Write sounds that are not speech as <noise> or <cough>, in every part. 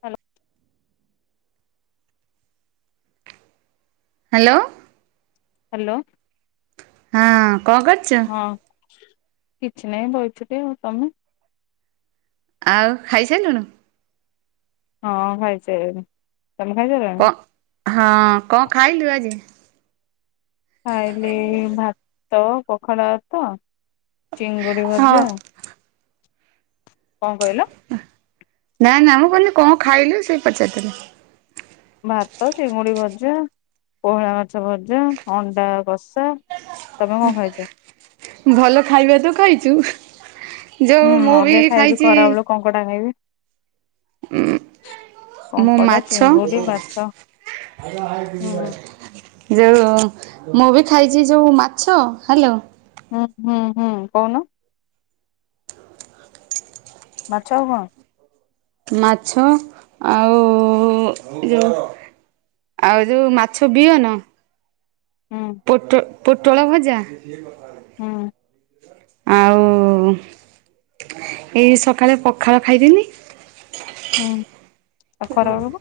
ହାଲ hello. Hello. ହଁ କଁ କରଚ? ହଁ କିଛି ନାହିଁ ବଇଛିତ। ତମେ? ଆଉ ଖାଇସାରିଲୁଣୁ? ହଁ ଖାଇ ସାଇଲିନି। ତମେ ଖାଇସାଈନା? କଣ ହଁ କଁ ଖାଇଲୁ ଆଜି? ଖାଇଲି ଭାତ ପଖାଳ ତ ଚିଙ୍ଗୁଡି ହଁ। ଭଜା। କଣ କହିଲ? ନା ନା ମୁଁ କହିଲି କଣ ଖାଇଲୁ ସେଇ ପଚାରଥିଲି। ଭାତ ଚିଙ୍ଗୁଡି ଭଜା ପୋହଳା ମାଛ ଭଜା ଅଣ୍ଡା କଷା। ତମେ କଣ ଖାଇଛ? ଭଲ ଖାଇବା ତ ଖାଇଛୁ। ହୁଁ ଯଉ ମୁଁ ବି ଅବିକା ଖାଇବି ଖାଇଛି ଖରା ବେଳୁ କଙ୍କଡା ଖାଇବି। ଉଁମ୍ ମୁଁ କଙ୍କଡା ମାଛ ଚିଙ୍ଗୁଡି ମାଛ ହୁଁ ଯୋଉଁ ମୁଁ ବି ଖାଇଛି ଯୋଉ ମାଛ। ହେଲୋ? ହୁଁ ହୁଁ ହୁଁ କହୁନ? ମାଛ ଆଉ ଙ୍କ? ମାଛ ଆଉ ଯଉ ଆଉ ଯୋଉ ମାଛ ବିିଅନ। ହୁଁ ପୋଟ, ପୋଟଳ ଭଜା। ହୁଁ। ଆଉ ଏଇ ସଖାଳେ ପଖାଳ ଖାଇଥିନି। ହୁଁ। ଆଉ ଖରା ବେଳକୁ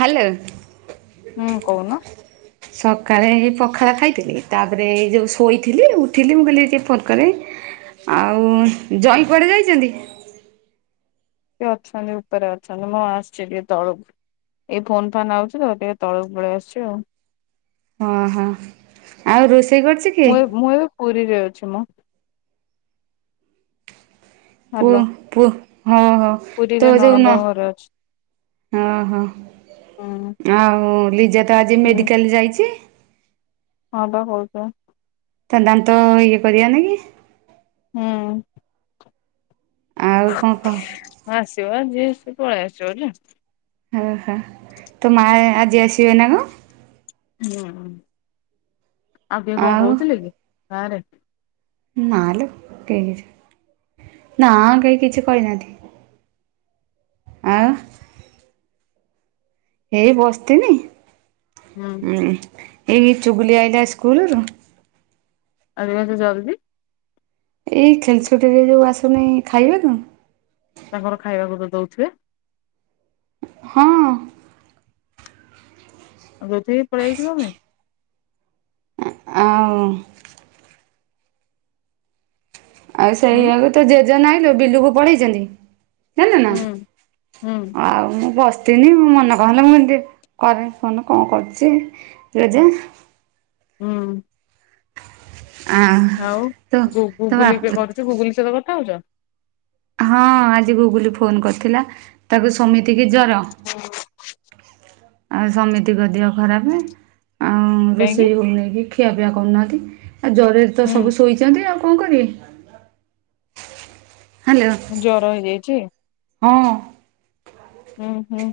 ହାଲୋ? ହୁଁ କହୁନ? ସକାଳେ ଏଇ ପଖାଳ ଖାଇଥିଲି ତାପରେ ଏଇ ଯଉଁ ଶୋଇଥିଲି, ଉଠିଲି। ମୁଁ କହିଲି ଟିକେ ଫୋନ୍ କରେ। ଆଉ ଜଇଁ କୁଆଡେ ଯାଇଛନ୍ତି? ସେ ଅଛନ୍ତି ଉପରେ ଅଛନ୍ତି। ମୁଁ ଆସିଛି ଟିକେ ତଳକୁ। ଏଇ ଫୋନ୍ ଫାନ୍ ଆଉଛି ତ ଟିକେ ତଳକୁ ପଳେଇ ଆସୁଛି ଆଉ। ହଁ ହଁ। ଆଉ ରୋଷେଇ କରୁଛି। ମୁଁ ମୁଁ ଏବେ ପୁରୀରେ ଅଛି ମ। ପୁ ହାଲୋ ପୁ ହଁଉ ହଁଉ। ପୁରୀରେ ନଣନ୍ଦଙ୍କ ଘରେ ଅଛି। ଓହୋ ହୁଁ ଆଉ ଲିଜା ତ ଆଜି ହୁଁ। ମେଡ଼ିକାଲ ଯାଇଛି। ହଁ ବା ହଉଛ। ତା ଦାନ୍ତ ଇଏ କରିବା ନାକି ହୁଁ। ଆଉ କଣ କହ? ହଁ ଆସିବ ଯିଏସ ପଳେଇ ଆସିବ ହେଲା। ଓହୋ ତୋ ମା ଆଜି ଆସିବେ ନା କଣ? ହୁଁ ଆଉ କିଏ କଣ ଆଉ କହୁଥିଲେ କି? ଗାଁ ରେ। ନାଲ କେଇ କିଛି ନାଁ କେହି କିଛି କହିନାନ୍ତି। ଆଉ? ହେଇ ବସିଥନିଁ। ହୁଁ ହମ୍ ଏଇ ଚୁଗୁଲି ଆଇଲା ସ୍କୁଲରୁୁ। ଆଜି ଙ୍କ ଏତେ ଜଲ୍ଦି? ଏଇ ଖେଲଛୁଟିରେ ଯୋଉ ଆସୁନେଇ ଖାଇବାକୁ। ତାଙ୍କର ଖାଇବାକୁ ତ ଦଉଥୁବେ। ହଁ ଆଉ ରଥି ପଳେଇଯିବମେ ଆଉ ଆଉ ହୁଁ ସେଇଆକୁ ତ ଜେଜେ ନାଇଲୁ ବିଲୁକୁ ପଳେଇଛନ୍ତି। ନା ନା ହୁଁ ହୁଁ ଆଉ ମୁଁ ବସି ତିନି ମ ମନେ କହଲା ମୁଁ ଏମତି କରେନି ଫୋନ କଣ କରୁଛି ଜା- ହୁଁ ଆ ଆଉ ତୋ ତୋ ଗୁଗୁଲ ପେ ବାପ କରୁଛୁ ଗୁଗୁଲ ସହିତ କଥା ହଉଛ। ହଁ ଆଜି ଗୁଗୁଲି ଫୋନ କରିଥିଲା। ତାକୁ ସୁମିତିକି ଜର। ଆଉ ସମିତିକ ଦିଅ ଖରାପେ ଆଉ କାହିଁକି ରୋଷେଇ ହେଇନେଇକି ଖିଆପିଆ କରୁନାହାଁନ୍ତି ଆଉ ଜରରେ ତ ହୁଁ ସବୁ ଶୋଇଚନ୍ତି ଆଉ କଣ କରିବେ? ହାଲୋ। ଜର ହେଇଯାଇଚି? ହଁ। ହୁଁ ହୁଁ।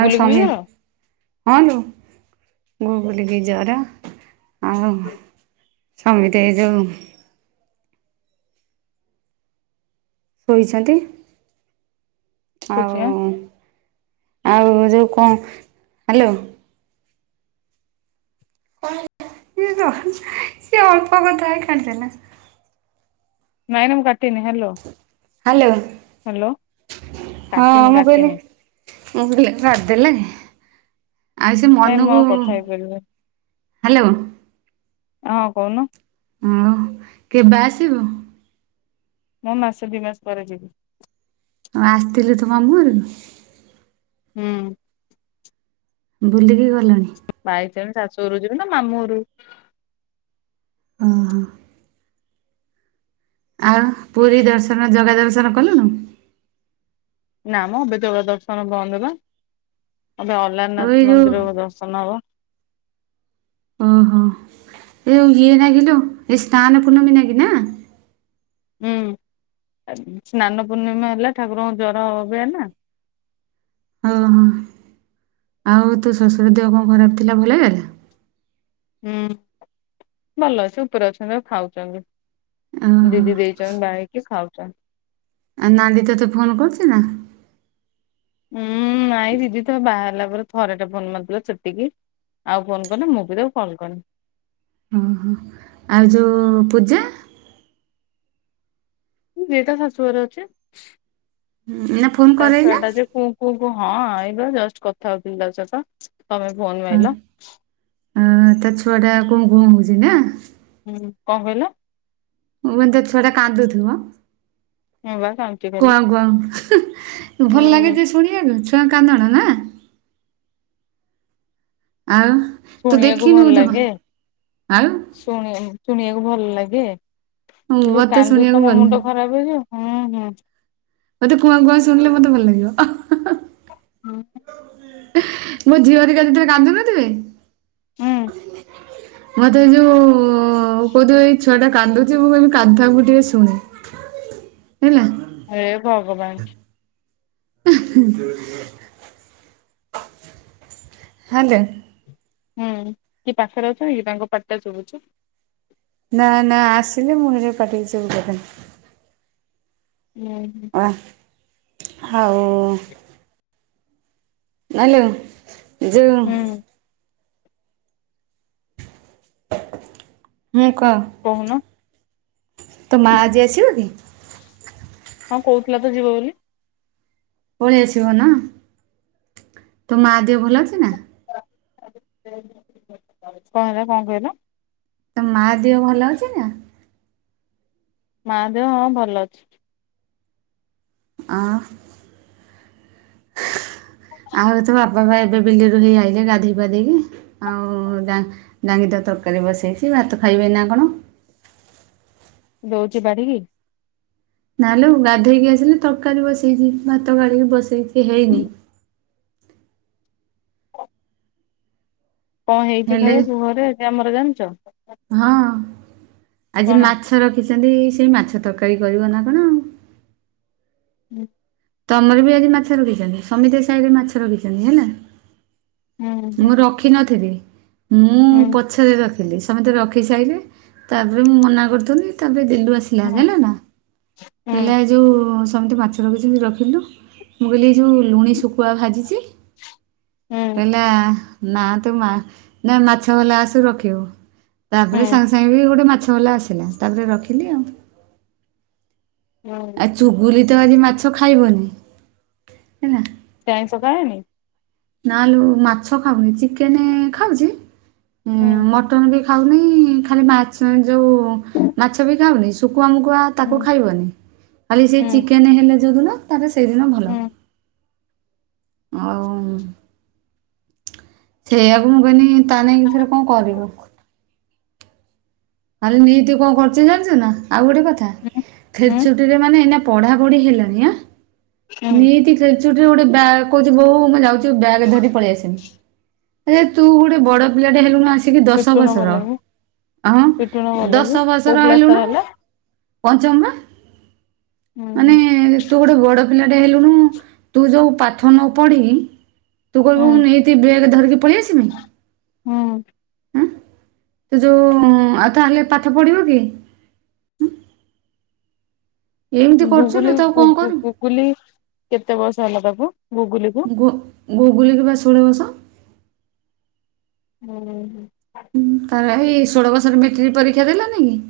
ଆଉ ବି ସମୀର ଜର ହଁ ଲୋ ଗୁଗୁଲି କି ଜର ଆଉ ସମେତେ ଏ ଯୋଉ ଶୋଇଛନ୍ତି। କୋଚିଆ ଆଉ ଆଉ ଯୋଉ କଣ ହାଲୋ। ସିଏ ଅଳ୍ପ କଥା ହେଇକି କାଟିଦେଲା। ନାଇଁ ନାଇଁ ମୁଁ କାଟିନି ହାଲୋ। ହାଲୋ ହଁ କାଟିନି ମୁଁ କଇଲି କାଟିନି ମୁଁ କଇଲି କାଦେଲେ। ଆଉ ସିଏ ନାଇଁ ମୁଁ ମନୁକୁ ଆଉ କଥା ହେଇପାରିବିନି ହାଲୋ। ହଁ କଉନୁ। ଆଉ କେବେ ଆସିବୁ? ମୁଁ ମାସେ ଦି ମାସ ପରେ ଯିବି। ଆଉ ଆସିଥିଲୁ ତୁ ମାମୁ ଘରୁକୁ? ହୁଁ। ବୁଲିକି ଗଲଣି। ବା ହେଇ ଲ <unintelligible> ଶାଶୁ ଘରକୁ ଯିବ ନା ମାମୁଁ ଘରକୁ ଓ ହୋ। ଆଉ ପୁରୀ ଦର୍ଶନ ଜଗା ଦର୍ଶନ କଲୁଣୁ? ନା ମ ଏବେ ଜାଗା ଦର୍ଶନ ବନ୍ଦ ପା ଏବେ ଆଉ ଏଇ ଅଲାରନାଥ ଯୋଉ ମନ୍ଦିର ଦର୍ଶନ ହବ। ଓହୋ ଏଇ ଯୋଉ ଇଏ ନାଗିଲୋ ଏଇ ସ୍ନାନ ପୂର୍ଣ୍ଣମୀ ନାଗି ନା। ହୁଁ ସ୍ନାନ ପୂର୍ଣ୍ଣିମା ହେଲା ଠାକୁରଙ୍କୁ ଜର ହବେ ନା। ଓ ହୋ ଆଉ ତୋ ଶଶୁର ଦେହ କଣ ଖରାପ ଥିଲା ଭଲ ହେଇଗଲା? ହୁଁ ଭଲ ଅଛି ଉପରେ ଅଛନ୍ତି ଆଉ ଖାଉଚନ୍ତି। ଓହୋ ଦିଦି ଦେଇଚନ୍ତି ବାଇକି ଖାଉଚନ୍ତି। ଆଉ ନାଣ୍ଡି ତତେ ଫୋନ କରୁଚି ନା? ଉଁ ନାଇଁ ଦିଦି ତ ବାହାହେଲା ପରେ ଥର ଟେ ଫୋନ ମାରିଥିଲା ସେତିକି। ଆଉ ଫୋନ କନି ମୁଁ ବି ତାକୁ କଲ କରିନି। ଓ ହୋ ଆଉ ଯୋଉ ପୂଜା ସିଏ ତା ଶାଶୁଘରେ ଅଛି ନା ଫୋନ୍ ତା କରେଇ ଛୁଆ ନା ଟା ଯେ କୁଁ କୁଁ କୁଁ ହଁ ଏଇ ପା ଜଷ୍ଟ କଥା ହଉଥିଲି ତା ସତ ତମେ ଫୋନ ମାଇଲ। ହୁଁ ତା ଛୁଆ ଟା କୁଁ କୁଁ ହଉଚି ନା। ହୁଁ କଁ କଇଲ? ମୁଁ କଇନି ତା ଛୁଆଟା କାନ୍ଦୁଥୁବ। ମୁଁ ବା କାନ୍ଦୁଚି କୁଆଁ ଖାଲି କୁଆଁ ହୁଁ ଭଲ ଲାଗେ ଯେ ଶୁଣିବାକୁ ଛୁଆଙ୍କ କାନ୍ଦଣା ନା। ଆଉ ତୁ ଶୁଣିବାକୁ ଦେଖିନୁ ଭଲ ଜମା ଲାଗେ। ଆଉ ଶୁଣି ଶୁଣିବାକୁ ଭଲ ଲାଗେ ସେ ଯୋଉ ମତେ କାନ୍ଦୁଚି ଶୁଣିବାକୁ ତମ ଭଲ ମୁଣ୍ଡ ଖରାପ ହୋଇଯିବ। ହୁଁ ହୁଁ। ମୋତେ କୁଆଁ କୁଆଁ ଶୁଣିଲେ ମତେ ଭଲ ଲାଗିବ। <inaudible> ମୋ ଝିଅହେରିକା ଯେତେ କାନ୍ଦୁନଥିବେ ହୁଁ। ମତେ ଯୋଉ ଉପଦେଇଛ। ଛୁଆଟା କାନ୍ଦୁଛି ମୁଁ କହିବି କାନ୍ଦୁଥାଉ ମୁଁ ଟିକେ ଶୁଣେ ହେଲା। ହେ ଭଗବାନ। <inaudible> ହାଁଲେ ହୁଁ କିଏ ପାଖରେ ଅଛନ୍ତି କି ତାଙ୍କ ପାଟିଟା ଶୁଭୁଚି? ନା ନା ଆସିଲେ ମୁଁ ହେଯୋଗୁ ପାଟିକୁ ଚୁପୁ କରିଦେଲି। ଉ ହୁଁ। ଆ ହାଉ ନାଇଲୋ ଯୋଉଁ ହୁଁ ହୁଁ କ କହୁନ ତୋ ମା ଆଜି ଆସିବ ଟି? ହଁ କହୁଥିଲା ତ ଯିବ ବୋଲି। ପଳେଇ ଆସିବ ନା, ତୋ ମା ଦେହ ଭଲ ଅଛି ନା? କଣ ହେଲା କଣ କହିଲ? ତୋ ମା ଦେହ ଭଲ ଅଛି ନା। ମା ଦେହ ହଁ ଭଲ ଅଛି। ଆ ଆଉ ତ ବାପା ବା ଏବେ ବିଲରୁ ହେଇ ଆଇଲେ ଗାଧୋଇ ପାଧେଇକି। ଆଉ ଡାଙ୍ଗି ଦ ତରକାରୀ ବସେଇଛି ଭାତ ଖାଇବେ ନା କଣ? ଦଉଛି ବାଢିକି। ନାଲୋ ଗାଧେଇକି ଆସିଲି ତରକାରୀ ବସେଇଛି, ଭାତ ଗାଳିକି ବସେଇଛି ହେଇନି। <inaudible> କଣ ହେଇଛିି ହେଲେ ଖାଇବାକୁ ଘରେ ଆମର ଜାଣିଛ? ହଁ ଆଜି କଣ? ମାଛ ରଖିଛନ୍ତି, ସେଇ ମାଛ ତରକାରୀ କରିବ ନା କଣ? ହୁଁ। ତମର ବି ଆଜି ମାଛ ରଖିଛନ୍ତି ସମିତି ସାହିରେ ମାଛ ରଖିଛନ୍ତି ହେଲା। ହୁଁ ହୁଁ ମୁଁ ରଖିନଥିଲି ମୁଁ ହୁଁ ପ ପଛରେ ରଖିଲି ସମସ୍ତେ ରଖି ସାଇଲେ ତାପରେ ମୁଁ ମନା କରୁଥିଲି ତାପରେ ଦିଲୁ ଆସିକି ଦେଲା ହେଲାନା ହେଲା ହୁଁ ଏଇ ଯୋଉଁ ସ <inaudible> ରଖି ଯେମିତି ରଖିଲୁ ମୁଁ କହିଲି ଏ ଯେଉଁ ଲୁଣି ଶୁଖୁଆ ଭାଜିଛି। ହୁଁ କହିଲା ନା ତୁ ନା ମାଛ ବଲା ଆସୁ ରଖିବୁ। ତାପରେ ହୁଁ ସାଙ୍ଗେ ସାଙ୍ଗେ ବି ଗୋଟେ ମାଛ ବାଲା ଆସିଲା ତାପରେ ରଖିଲି ଆଉ। ଆଉ ହୁଁ। ଚୁଗୁଲି ତ ଆଜି ମାଛ ଖାଇବନି ହେଲା। ସେ ଆଇଁଷ ଖାଏନି? ନା ଲୋ ମାଛ ଖାଉନି ଚିକେନ ଖାଉଛି ଏ ହୁଁ ମଟ ମଟନ ବି ଖାଉନି ଖାଲି ଯୋଉ ମାଛ ବି ଖାଉନି ଶୁଖୁଆ ମୁଖୁଆ ତାକୁ ହୁଁ ଖାଇବନି ଖାଲି ସେ ହୁଁ ଚିକେନ ହେଲେ ଯୋଉ ଦିନ ତା ସେଇଦିନ ଭଲ। ହୁଁ ଆଉ ସେଇଆକୁ ମୁଁ କହିଲି ତା ନେଇଁକି ଥରେ କଣ କରିବ। ଖାଲି ନିତି କଣ କରୁ ଜାଣିଛୁ ନା ଆଉ ଗୋଟେ କଥା, ହୁଁ। ହୁଁ ଛୁଟିରେ ମାନେ ଏଇନା ମାନେ ପଢାପଢି ହେଲାନି ଆ ହୁଁ ନିଟ ଖେଳଛୁଟି ଟିରେ ଗୋଟେ ବ୍ୟଗ କହୁଛି ବୋଉ ମୁଁ ଯାଉଛି ବ୍ୟଗ ଧରି ପଳେଇ ଆସିବି। ଆରେ ତୁ ଗୋଟେ ବଡ ପିଲାଟେ ହେଲୁଣି ଆସିକି ଦଶ ପିଟୁନୁ ଭଲ ବର୍ଷର କି ହଁ। ପିଟୁନୁ ଭଲ କି ଦଶ କୋଉ ବର୍ଷର କ୍ଲାସ ତାର ହେଲୁନୁ ହେଲା? ପଞ୍ଚମ ପା। ହୁଁ ହୁଁ। ତୁ ଗୋଟେ ବଡ ପିଲାଟେ ହେଲୁଣୁ ତୁ ଯୋଉ ପାଠ ନ ପଢି କି ତୁ ହୁଁ କହିବୁ ମୁଁ ନି ଟି ବ୍ଯଗ ଧରିକି ପଳିଆସିବି। ହୁଁ। ଆଁ ତ ଯୋଉ ଆଉ ତାହେଲେ ପାଠ ପଢିବ କିଏ? ଏମିତି କରୁଛୁ ଲୋ ଗୁଗୁଲି ତାକୁ କଣ କରିବୁ ପୁ-ପୁ-ପୁକୁଲି କେତେ ବୟସ ହେଲା ତାକୁ ଗୁଗୁଲିକୁ? ଗୁ ଗୁଗୁଲିକି ପା ଷୋଳ ବର୍ଷ। ଉଁ ହୁଁ। ହୁଁ ତାର ପା ହେଇ ଷୋଳ ବର୍ଷରେ ମେଟ୍ରିକ ପରୀକ୍ଷା ଦେଲାନେଇ କି?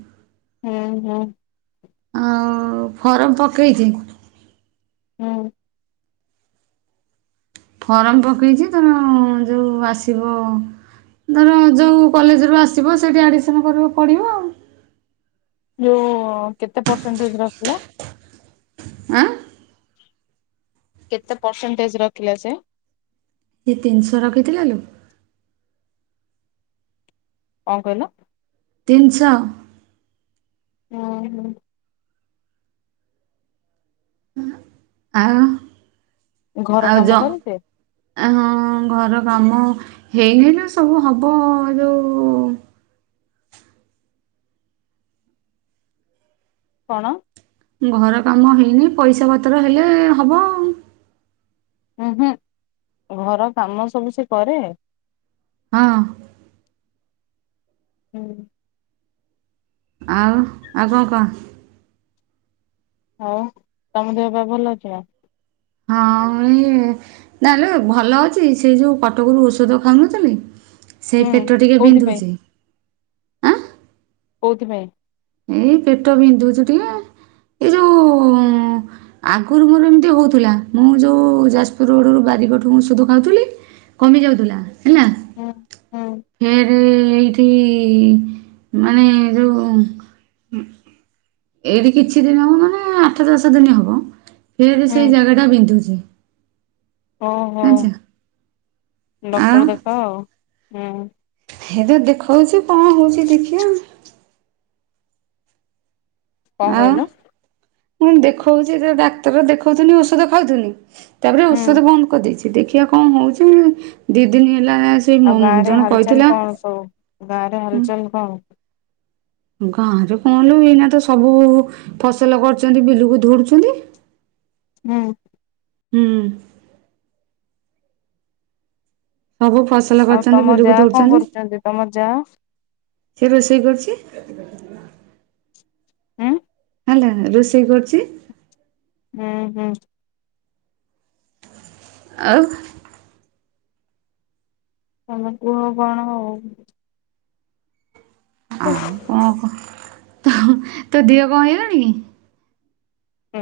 ହୁଁ ହୁଁ। ଆଉ ଫର୍ମ ପକେଇଚି ଉଁ। ଫର୍ମ ପକେଇଚି ତେଣ ଯୋଉ ଆସିବ ଧର ଯୋଉ କଲେଜରୁ ଆସିବ ସେଇଠି ଆଡମିସନ କରିବ ପଡିବ ଆଉ। ଯୋଉ କେତେ ପରସେଣ୍ଟେଜ ରଖିଲା? ଆଁ? କେତେ ପରସେଣ୍ଟେଜ୍ ରଖିଲା ସେ? ସିଏ ତିନିଶହ ରଖିଥିଲା ଲୋ। କଣ କହିଲ? ତିନିଶ। ଓହୋ। ଆଉ ଘର ଆଉ କାମ ଯ କରେ ସେ? ଆ ହଁ ଘର କାମ ହେଇନି ନା ସବୁ ହବ ଯୋଉ କଣ? ଘର କାମ ହେଇନି ପଇସା ପତ୍ର ହେଲେ ହବ। ଉଁ ହୁଁ ଘର କାମ ସବୁ ସେ କରେ? ହଁ। ହୁଁ। ଆଉ ଆଉ କଣ କହ? ଆଉ ତମ ଦେହପାଆ ଭଲ ଅଛି ନା? ହଁ ଇଏ ନାଲେ ଭଲ ଅଛି ସେଇ ଯୋଉ କଟକରୁ ଔଷଧ ଖାଉନଥିଲି ସେଇ ହୁଁ ପେଟ ଟିକେ କୋଉଥିପାଇଁ ବିନ୍ଧୁଚି। କୋଉଥି ପାଇଁ? ଏଇ ପେଟ ବିନ୍ଧୁଚି ଟିକେ। ଆଗଗରୁ ମୋର ଏମତି ହେଉଥୁଲା ମୁଁ ଯୋଉ ଯାଜପୁର ରୋଡ଼ରୁ ବାରିକଠୁଁ ଓଷଧ ଖାଉଥୁଲି କମି ଯାଉଥୁଲା ହେଲା ହୁଁ। ହୁଁ ଫେରେ ଏଇଠି ମାନେ ଯୋଉ ହୁଁ। ଏଇଠି କିଛି ଦିନ ହବ ମାନେ ଆଠ ଦଶ ଦିନ ହବ ଫେରେ ହୁଁ ସେଇ ଜାଗାଟା ବିନ୍ଧୁଚି। ଓହୋ ଡକ୍ଟର ଆଉ ଦେଖାଅ ଆଉ ହୁଁ। ହେ ତ ଦେଖୋଉଚି କଣ ହୋଉଚି ଦେଖିିଆ। କଣ ଆଉ କହିଲ? ମୁଁ କଇନି ଦେଖୋଉଚି ତ ଡାକ୍ତର ଦେଖୋଉଥୁନି ଔଷଧ ଖାଉଥୁନି ତାପରେ ହୁଁ ଔଷଧ ବନ୍ଦ କରିଦେଇଚି ଦେଖିଆ କଣ ହୋଉଚି ମୁଁ ଦିଇ ଦିନ ହେଲା ସେଇ ମୋ ଆଉ ଗାଁରେ ଜଣେ ହାଲଚାଲ କହିଥିଲା କଣ ସବୁ ଗାଁରେ ହାଲଚାଲ କଣ? ଗାଁରେ କଣଲୋ ଏଇନା ତ ସବୁ ଫସଲ କରୁଚନ୍ତି ବିଲକୁ ଧୋଉଡୁଚନ୍ତି। ନା? ହୁଁ। ସବୁ ଫସ୍ ଆଉ ତମ ଯାଆ କଣ କରୁଚନ୍ତି ତମ ଯାଆ? ସିଏ ରୋଷେଇ କରୁଚି। ଆଁ? ଆଲାରା ରୋଷେଇ କରୁଚି। ହୁଁ ହୁଁ। ଆଉ ତମେ କୁହ କଣ ଆଉ। ଆ ଉଫ୍ କଣ କ ତୋ ତୋ ଦେହ କଣ ହେଇଲାଣି କି?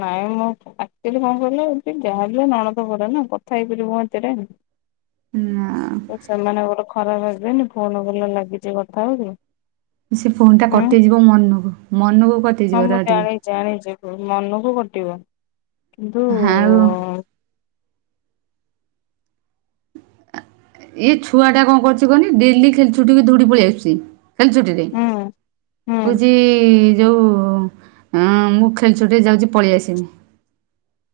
ନାଇଁ ମଁ ଆକ୍ଚୁଲି କଣ କହିଲ ଯାହାବି ହେଉ ନଣନ୍ଦ ଘରେ ନା କଥା ହେଇପାରିବ ମୋ ଏତିରେ ନା। ସେମାନେ ଗୋଟେ ଖରାପ ଭାବିବେନି, ଫୋନ ଭଲ ଲାଗିଛି କଥା ହଉଛି। ସେ ଫୋନ ଟା ହୁଁ କଟିଯିବ ମନକୁ ମନକୁ ହଁ କଟିଯିବ ମୁଁ ରହ ଟିକେ। ଜାଣି ଜାଣିଛି ମନକୁ କଟିବ କିନ୍ତୁ ଆଉ ଏଇ ଛୁଆ ଟା କଣ କରୁଛି କହନି ଡେଲି ଖେଳଛୁଟିକୁ ଦଉଡ଼ି ପଳେଇ ଆସୁଛି, ଖେଳଛୁଟିରେ ରେ ହୁଁ ହୁଁ ହଉଚି ଯୋଉ ଆଁ ମୁଁ ଖେଳଛୁଟିରେ ଯାଉଛି ପଳେଇ ଆସିମି।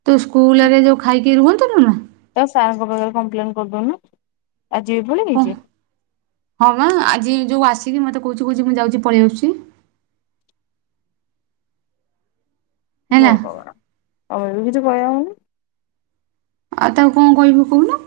ତୁ ସ୍କୁଲ ଆଗେ ଯୋଉ ଖାଇକି ରୁହନ୍ତୁନୁ ନା? ତା ସାର୍ ଙ୍କ ପାଖରେ କମ୍ପ୍ଲେନ୍ କରିଦୋଉନ, ଆଜି ବି ପଳେଇ ଓ ଆଇଚି? ହଁ ପା ଆଜି ଯୋଉ ଆସିକି ମତେ କହୁଛି କହୁଛି ମୁଁ ଯାଉଛି ପଳେଇ ଆସୁଛି। ହେଲା ଭଗବାନ, ତମେ ବି କିଛି କହିବାକୁ ନାଈଁ। ଆଉ ତାକୁ କଣ କହିବୁ କହୁନ?